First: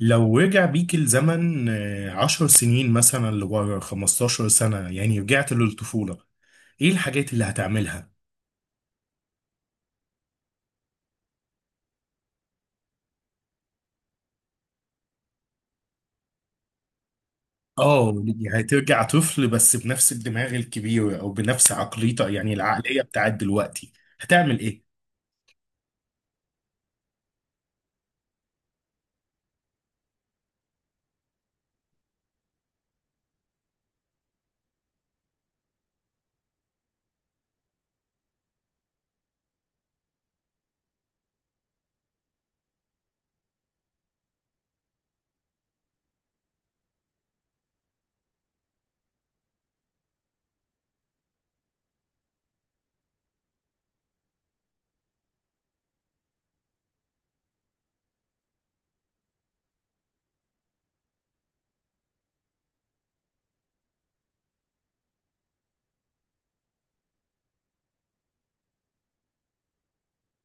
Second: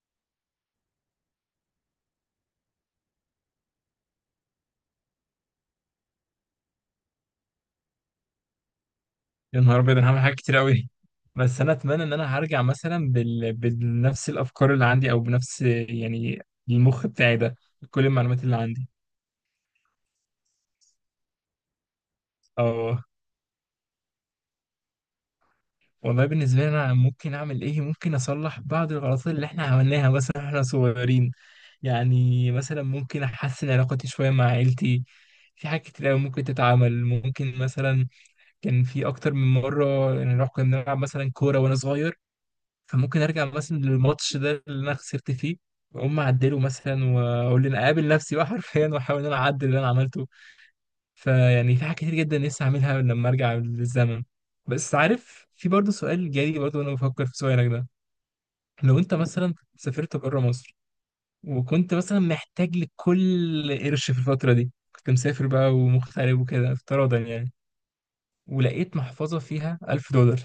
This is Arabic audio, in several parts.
لو رجع بيك الزمن 10 سنين مثلا لورا 15 سنة، يعني رجعت للطفولة. ايه الحاجات اللي هتعملها؟ يا نهار ابيض، انا هعمل حاجات كتير قوي. بس انا اتمنى ان انا هرجع مثلا بنفس الافكار اللي عندي او بنفس يعني المخ بتاعي ده. كل اه المعلومات اللي يعني عندي. هترجع طفل بس بنفس الدماغ الكبير او بنفس عقليته، يعني العقلية اه، بتاعت دلوقتي. هتعمل ايه؟ والله بالنسبه لي انا ممكن اعمل ايه؟ ممكن اصلح بعض الغلطات اللي احنا عملناها مثلا احنا صغيرين. يعني مثلا ممكن احسن علاقتي شويه مع عيلتي. في حاجات كتير قوي ممكن تتعمل، ممكن مثلا كان في اكتر من مره نروح كنا بنلعب مثلا كوره وانا صغير. فممكن ارجع مثلا للماتش ده اللي انا خسرت فيه واقوم اعدله مثلا واقول ان اقابل نفسي بقى حرفيا واحاول ان انا اعدل اللي انا عملته. فيعني في حاجات كتير جدا نفسي اعملها لما ارجع للزمن. بس عارف، في برضه سؤال جالي برضه وانا بفكر في سؤالك ده. لو انت مثلا سافرت بره مصر، وكنت مثلا محتاج لكل قرش في الفترة دي، كنت مسافر بقى ومغترب وكده افتراضا يعني. ولقيت محفظة فيها ألف دولار،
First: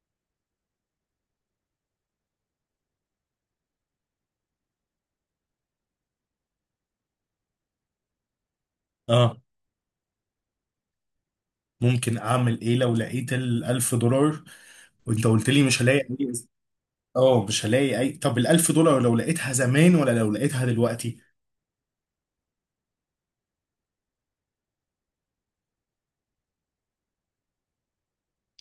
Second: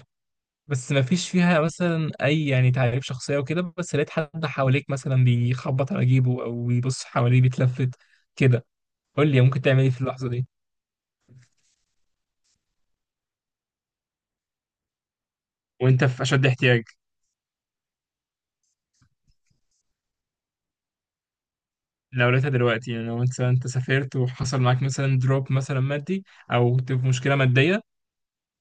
بس ما فيش فيها مثلا اي يعني تعريف شخصيه وكده، بس لقيت حد حواليك مثلا بيخبط على جيبه او بيبص حواليه بيتلفت كده. قول اه، لي، ممكن تعمل ايه في اللحظه دي ممكن اعمل ايه لو لقيت الالف دولار، وانت قلت لي مش هلاقي وانت في اي. اشد احتياج؟ اه مش هلاقي اي. طب الالف دولار لو لقيتها زمان ولا لو لقيتها دلوقتي؟ لو لقيتها دلوقتي، يعني لو انت سافرت وحصل معاك مثلا دروب مثلا مادي، او كنت في مشكله ماديه.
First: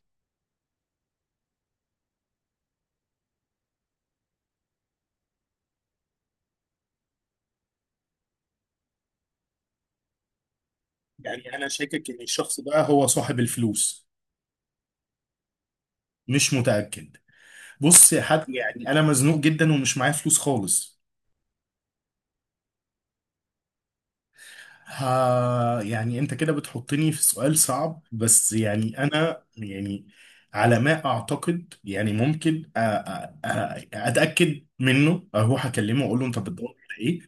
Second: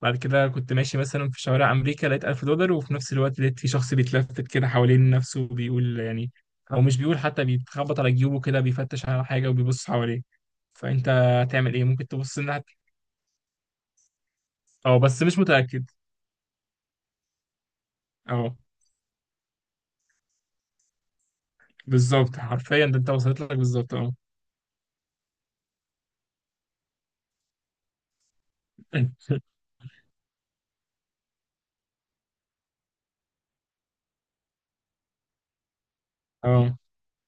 بعد كده كنت ماشي مثلا في شوارع امريكا، لقيت 1000 دولار، وفي نفس الوقت لقيت في شخص بيتلفت كده حوالين نفسه وبيقول يعني، او مش بيقول حتى، بيتخبط على جيوبه كده بيفتش على حاجه وبيبص حواليه. فانت يعني انا هتعمل ايه؟ ممكن شاكك ان تبص الشخص ده الناحيه. هو صاحب الفلوس. اه، بس مش متأكد. مش متأكد. بص يا حاج، اه، يعني انا مزنوق جدا ومش معايا فلوس خالص. بالظبط، حرفيا ده انت وصلت لك بالظبط، اه. ها يعني انت كده بتحطني في سؤال صعب، بس يعني انا يعني على ما اعتقد يعني ممكن اتاكد منه، اروح اكلمه واقول له انت بتدور اه، على ايه.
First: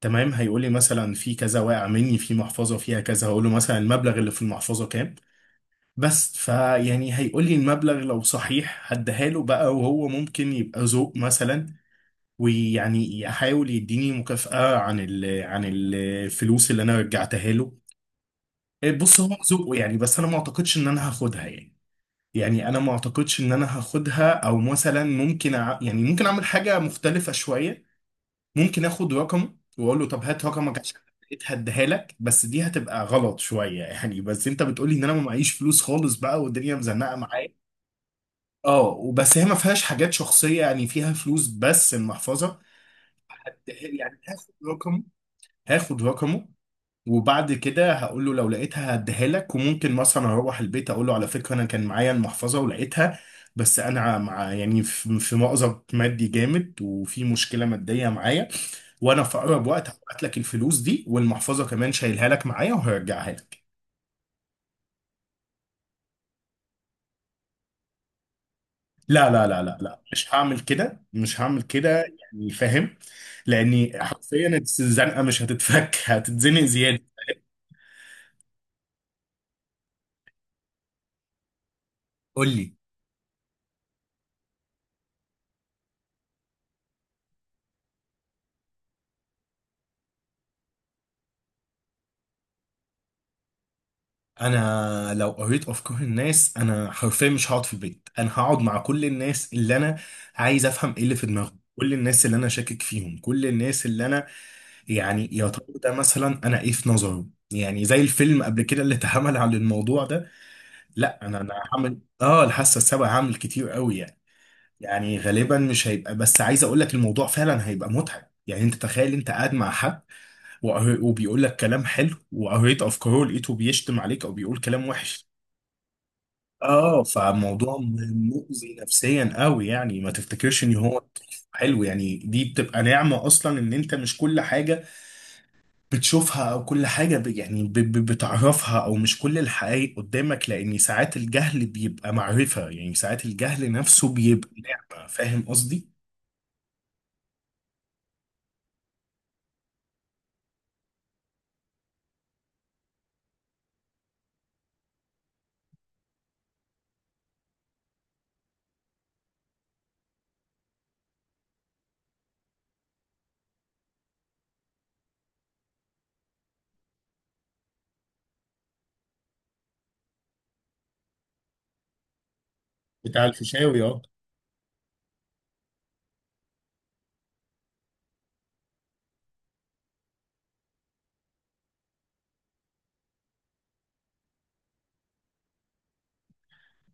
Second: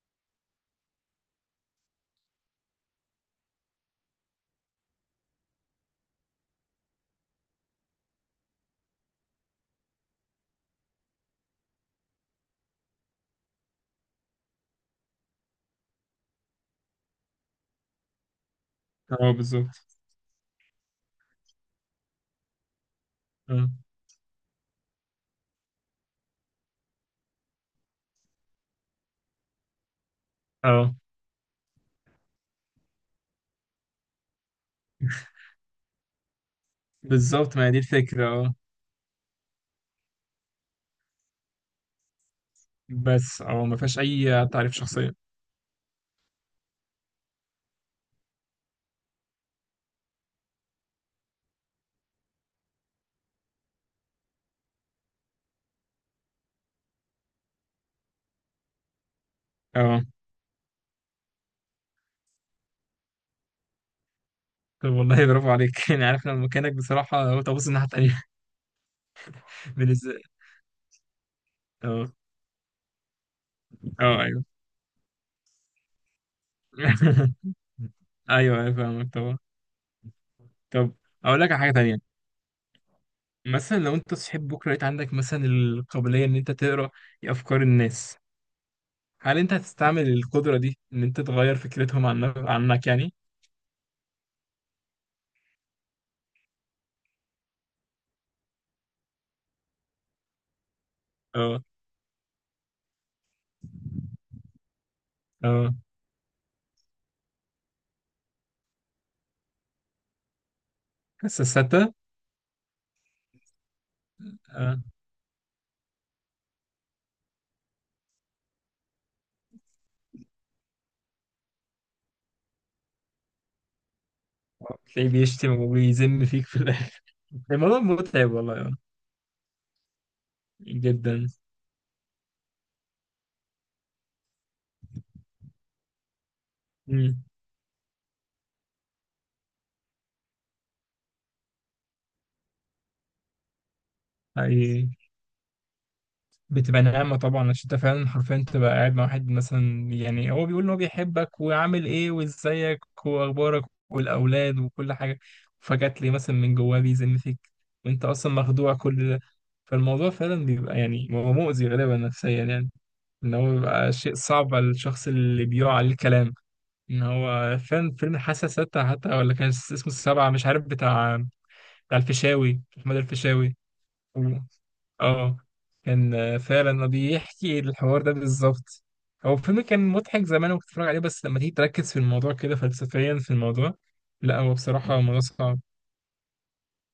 تمام، هيقول لي مثلا في كذا واقع مني في محفظه فيها كذا، هقول له مثلا المبلغ اللي في المحفظه كام. بس فيعني هيقول لي المبلغ، لو صحيح هديها له بقى، وهو ممكن يبقى ذوق مثلا ويعني احاول يديني مكافأة عن عن الفلوس اللي انا رجعتها له. إيه، بص هو اه، ذوقه يعني، بالظبط، بس انا ما اعتقدش ان انا هاخدها يعني. يعني انا ما اعتقدش ان اه. انا هاخدها، او مثلا ممكن يعني ممكن اعمل حاجة مختلفة شوية. ممكن اخد رقم واقول له طب هات رقمك اه، عشان لقيت هديها لك، بس دي هتبقى غلط شوية يعني، بس انت بتقولي ان انا ما معيش فلوس خالص بقى، والدنيا مزنقة معايا. بالظبط، ما هي دي الفكرة، اه. اه وبس هي ما فيهاش حاجات شخصية يعني، فيها فلوس بس المحفظة. بس اه، ما فيهاش يعني أي هاخد تعريف رقم، شخصية، هاخد رقمه، وبعد كده هقول له لو لقيتها هديها لك، وممكن مثلا اروح البيت اقول له على فكره انا كان معايا المحفظه ولقيتها، بس انا مع يعني في مأزق مادي جامد وفي مشكله ماديه معايا، وانا في اقرب وقت اه، هبعت لك الفلوس دي، والمحفظه كمان شايلها لك معايا وهرجعها لك. طب والله برافو عليك. يعني عارف لما مكانك بصراحة قلت أبص الناحية التانية. لا لا لا لا لا، بالنسبة، مش هعمل كده، مش هعمل كده. اه، يعني فاهم، لاني اه، أيوه. حرفيا الزنقه مش هتتفك، هتتزنق زياده. أيوه، أيوه، فاهمك طبعا. طب، أقول لك على حاجة تانية. قول لي. مثلا لو أنت صحيت بكرة لقيت عندك مثلا القابلية إن أنت تقرأ أفكار الناس، هل انت هتستعمل القدرة دي ان انت تغير فكرتهم عنك يعني؟ انا لو قريت افكار الناس انا حرفيا مش هقعد في البيت، انا هقعد مع كل الناس اللي انا عايز افهم ايه اللي في دماغهم، اه، كل الناس اللي انا شاكك فيهم، كل الناس اللي انا يعني يا ترى اه، ده مثلا، انا ايه في نظره، يعني زي الفيلم قبل كده اللي اتعمل على الموضوع ده. لا انا بس انا الستة، هعمل الحاسه السابعه، هعمل كتير قوي يعني. اه. يعني غالبا مش هيبقى، بس عايز اقول لك الموضوع فعلا هيبقى متعب، يعني انت تخيل انت قاعد مع حد وبيقول لك كلام حلو، وقريت افكاره لقيته بيشتم عليك او بيقول كلام تلاقيه وحش. بيشتم ويذم فيك في اه، الاخر. فموضوع الموضوع متعب والله، اه. مؤذي نفسيا قوي يعني، ما تفتكرش ان هو جدا. حلو. يعني دي بتبقى نعمة اصلا، ان انت مش كل حاجة بتشوفها، او كل حاجة امم. بتعرفها، او مش كل الحقائق قدامك، لان ساعات الجهل بيبقى معرفة، يعني ساعات الجهل نفسه بيبقى حقيقي. نعمة. فاهم قصدي؟ بتبقى نعمة طبعا عشان انت فعلا حرفيا تبقى قاعد مع واحد مثلا، يعني هو بيقول ان هو بيحبك وعامل ايه وازيك واخبارك والاولاد وكل حاجة، فجأة تلاقيه مثلا من جواه بيذم فيك وانت اصلا مخدوع كل ده. فالموضوع فعلا بيبقى يعني هو مؤذي غالبا نفسيا يعني، ان هو بيبقى شيء صعب على الشخص اللي بيقع عليه الكلام. ان هو فاهم فيلم الحاسه السادسه، حتى ولا كان اسمه السبعه، مش عارف، بتاع الفيشاوي، محمد بتاع الفيشاوي. الفيشاوي، اه. و- اه كان فعلا بيحكي الحوار ده بالظبط. هو الفيلم كان مضحك زمان وكنت بتفرج عليه، بس لما تيجي تركز في الموضوع كده فلسفيا في الموضوع، لا، هو بصراحه الموضوع صعب.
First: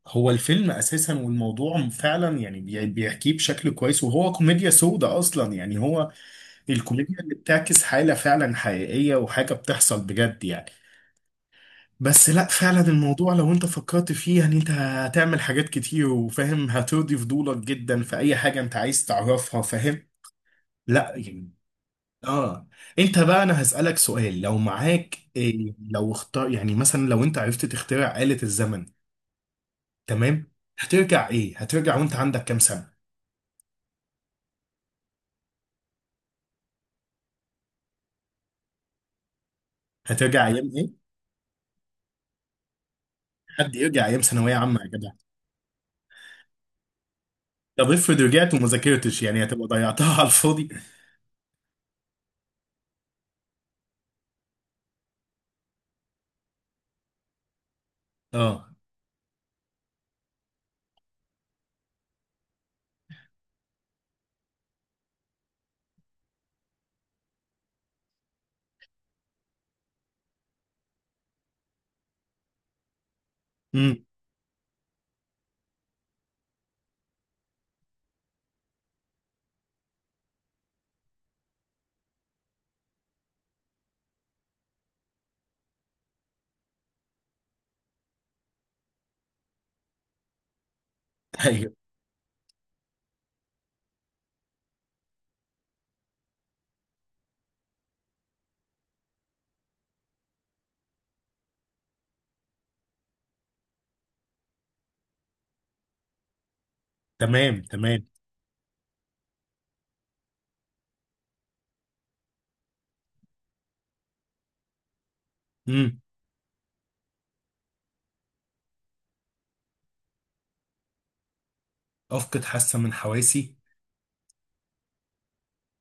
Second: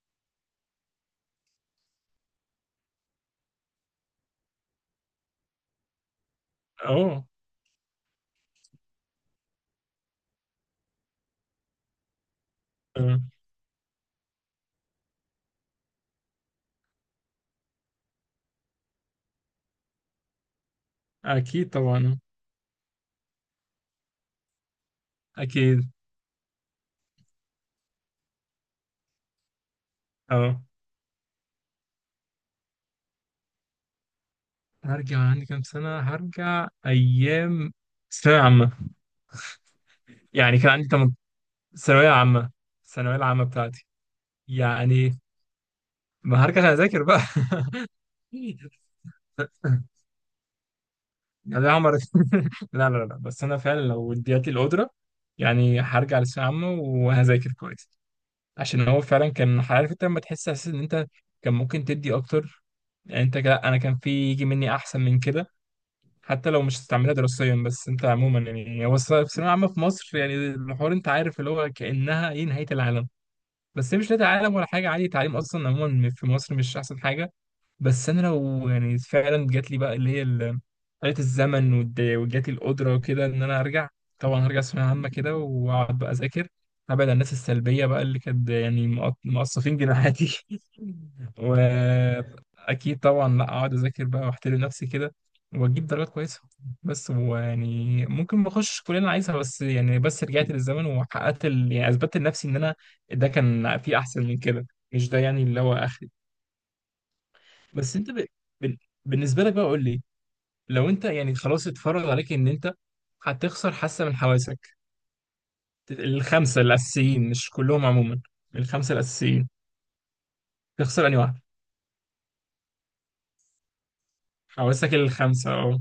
هو الفيلم اساسا والموضوع فعلا يعني بيحكيه بشكل كويس، وهو كوميديا سودة اصلا يعني، هو الكوميديا اه. اللي بتعكس حالة فعلا حقيقية، وحاجة بتحصل بجد يعني. بس لا، فعلا آه، الموضوع لو انت فكرت فيه يعني انت هتعمل حاجات كتير، وفاهم هترضي فضولك جدا في اي حاجة انت عايز تعرفها، فاهم. لا يعني. اكيد طبعا. اه. انت بقى انا هسألك سؤال، لو معاك إيه، اكيد، لو اختار يعني مثلا لو انت عرفت تخترع آلة الزمن. تمام، اه. هترجع ايه، هترجع وانت عندك كام سنة؟ هرجع عندي كام سنه؟ هرجع ايام ثانوية عامة. هترجع يعني ايام كان عندي ايه؟ ثانوية عامة، الثانوية العامة حد بتاعتي. يرجع ايام ثانوية عامة يا جدع. يعني ما هرجع أذاكر بقى طب افرض رجعت وما يعني، ذاكرتش، يعني هتبقى ضيعتها على الفاضي. يا ده عمر لا لا لا، بس أنا فعلا لو اديت لي القدرة، يعني هرجع للثانوية العامة وهذاكر كويس. اه. عشان هو فعلا كان عارف، أنت لما تحس أساسا إن أنت كان ممكن تدي أكتر. يعني أنت، لا، أنا كان في يجي مني أحسن من كده. حتى لو مش هتستعملها دراسيا، بس أنت عموما، يعني هو الثانوية العامة في مصر، يعني الحوار، أنت عارف اللي هو كأنها إيه، نهاية العالم. بس هي امم. مش نادي عالم ولا حاجه، عادي، التعليم اصلا عموما في مصر مش احسن حاجه. بس انا لو يعني فعلا جات لي بقى اللي هي آلة الزمن، وجات لي القدرة وكده ان انا ارجع، طبعا هرجع ثانوية عامة كده واقعد بقى اذاكر، ابعد عن الناس السلبية بقى اللي كانت يعني مقصفين جناحاتي ايوه. واكيد طبعا لا اقعد اذاكر بقى واحترم نفسي كده واجيب درجات كويسة. بس ويعني ممكن ما اخش الكلية اللي انا عايزها، بس يعني بس رجعت للزمن وحققت يعني اثبتت لنفسي ان انا ده كان في احسن من كده، مش ده يعني اللي هو اخري. تمام بس تمام. انت بال- بالنسبه لك بقى قول لي، لو انت يعني خلاص اتفرج عليك ان انت هتخسر حاسه من حواسك امم. الخمسه الاساسيين، مش كلهم عموما، الخمسه الاساسيين، تخسر انهي واحده؟ افقد حاسه من حواسي. حواسك الخمسه، اه.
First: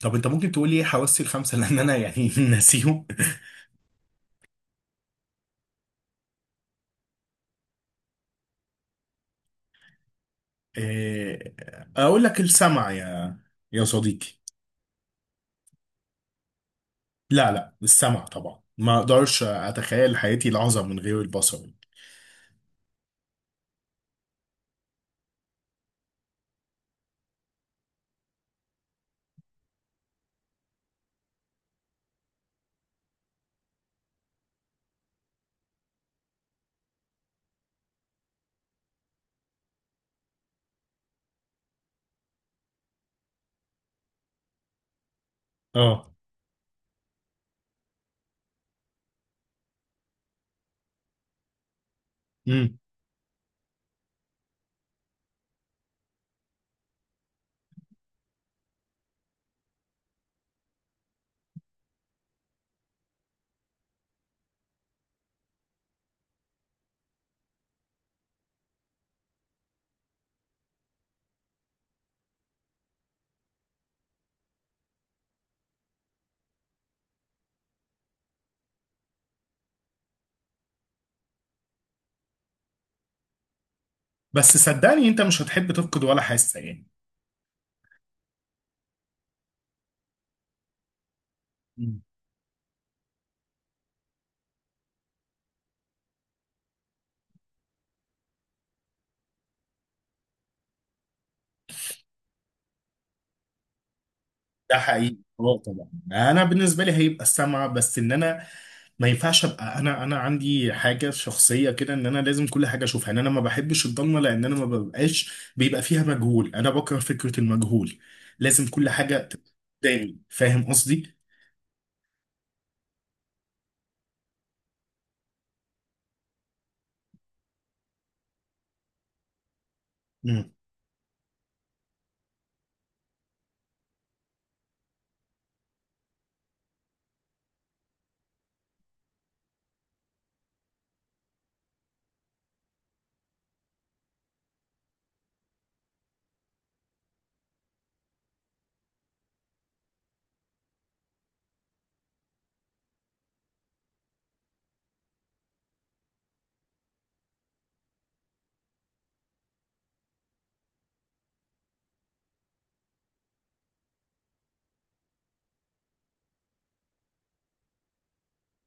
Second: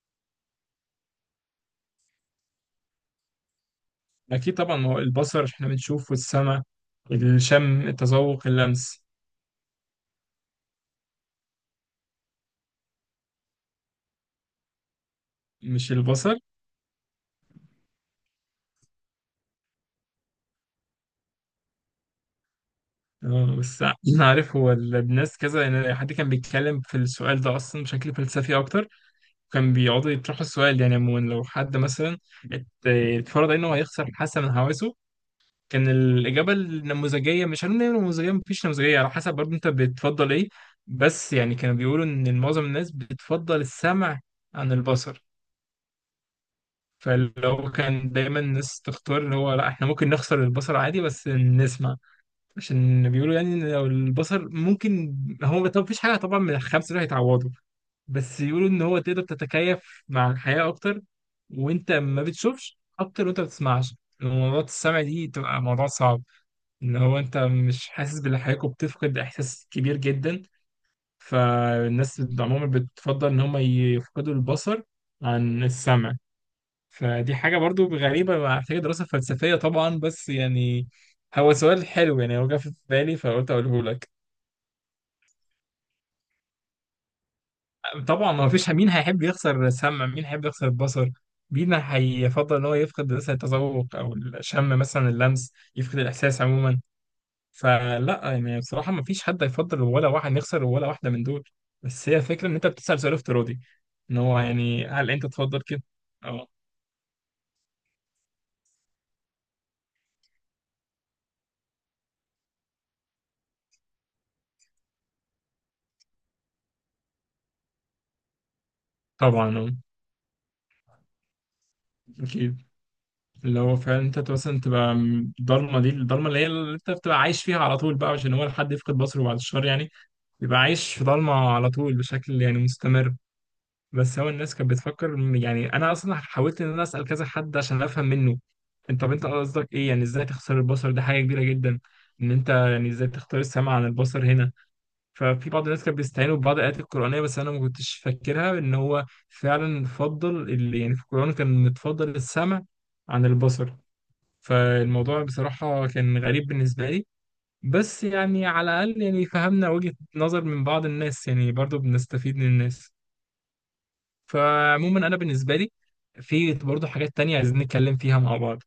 طب انت ممكن تقول لي ايه حواسي الخمسه لان انا يعني ناسيهم. اكيد طبعا، ما هو البصر احنا بنشوف، والسمع، الشم، التذوق، اللمس. آه، اقول لك السمع يا صديقي. مش البصر؟ لا لا، السمع طبعا، ما اقدرش اتخيل حياتي لحظه من غير البصر. اه، بس انا عارف، هو الناس كذا يعني، حد كان بيتكلم في السؤال ده اصلا بشكل فلسفي اكتر، كان بيقعدوا يطرحوا السؤال. يعني عموما لو حد مثلا اتفرض انه هيخسر حاسه من حواسه، كان الاجابه النموذجيه، مش هنقول إن هي نموذجيه، مفيش نموذجيه على حسب برضه انت بتفضل ايه، بس يعني كانوا بيقولوا ان معظم الناس بتفضل السمع عن البصر. اه. فلو كان دايما الناس تختار اللي هو، لا، احنا ممكن نخسر البصر عادي بس نسمع. مم. عشان بيقولوا يعني ان لو البصر ممكن، هو طب مفيش حاجه طبعا من الخمسه دول هيتعوضوا، بس يقولوا ان هو تقدر تتكيف مع الحياة اكتر وانت ما بتشوفش اكتر وانت ما بتسمعش. موضوع السمع دي تبقى موضوع صعب، ان هو انت مش حاسس باللي حواليك وبتفقد احساس كبير جدا. فالناس عموما بتفضل ان هم يفقدوا البصر عن السمع. فدي حاجة برضو غريبة محتاجة دراسة فلسفية طبعا، بس يعني هو سؤال حلو، يعني هو جه في بالي فقلت اقوله لك. بس صدقني انت مش هتحب تفقد ولا حاسه يعني. طبعا ما فيش مين هيحب يخسر السمع، مين هيحب يخسر البصر، مين مم. هيفضل ان هو يفقد مثلا التذوق او الشم مثلا اللمس، يفقد الاحساس عموما. فلا، يعني بصراحه ما فيش حد هيفضل ولا واحد يخسر ولا واحده من دول. بس هي الفكره ان انت بتسال سؤال افتراضي، ان هو ده يعني هل حقيقي، انت اه تفضل كده؟ طبعا، انا اه بالنسبه لي هيبقى السمع، بس ان انا ما ينفعش ابقى، انا عندي حاجه شخصيه كده ان انا لازم كل حاجه اشوفها، ان انا ما بحبش الضلمه، لان انا ما ببقاش بيبقى فيها مجهول، انا بكره فكره المجهول. لازم كل حاجه طبعا، تبقى اه، قدامي، فاهم قصدي؟ اكيد. اللي هو فعلا انت مثلا تبقى، الضلمه دي، الضلمه اللي هي اللي انت بتبقى عايش فيها على طول بقى، عشان هو لحد يفقد بصره بعد الشهر يعني مم. بيبقى عايش في ضلمه على طول بشكل يعني مستمر. بس هو الناس كانت بتفكر يعني انا اصلا حاولت ان انا اسال كذا حد عشان افهم منه، انت طب انت قصدك ايه يعني؟ ازاي تختار البصر؟ ده حاجه كبيره جدا ان انت يعني ازاي تختار السمع عن البصر هنا. ففي بعض الناس كانت بيستعينوا ببعض الايات القرانيه، بس انا ما كنتش فاكرها ان هو فعلا فضل، اللي يعني في القران كان متفضل السمع عن البصر. فالموضوع بصراحه كان غريب بالنسبه لي، بس يعني على الاقل يعني فهمنا وجهه نظر من بعض الناس، يعني برضو بنستفيد من الناس. فعموما انا بالنسبه لي، في برضه حاجات تانية عايزين نتكلم فيها مع بعض،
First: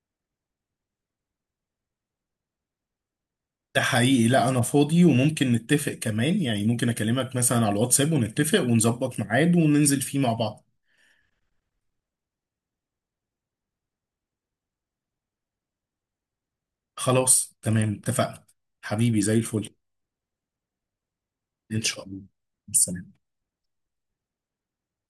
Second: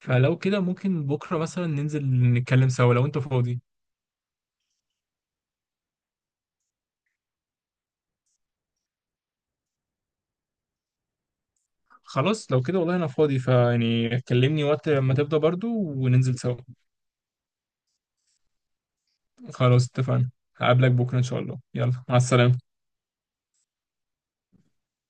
فلو كده ممكن بكره مثلا ننزل نتكلم سوا لو انت فاضي. ده حقيقي. لا انا فاضي، وممكن نتفق كمان يعني، ممكن اكلمك مثلا على الواتساب ونتفق ونظبط ميعاد وننزل فيه مع بعض. خلاص لو كده والله انا فاضي، فيعني كلمني وقت ما تفضى برضه وننزل سوا. خلاص تمام اتفقنا. حبيبي زي الفل. خلاص، اتفقنا. هقابلك بكره ان شاء الله، ان شاء يلا، مع الله. السلامه. السلام.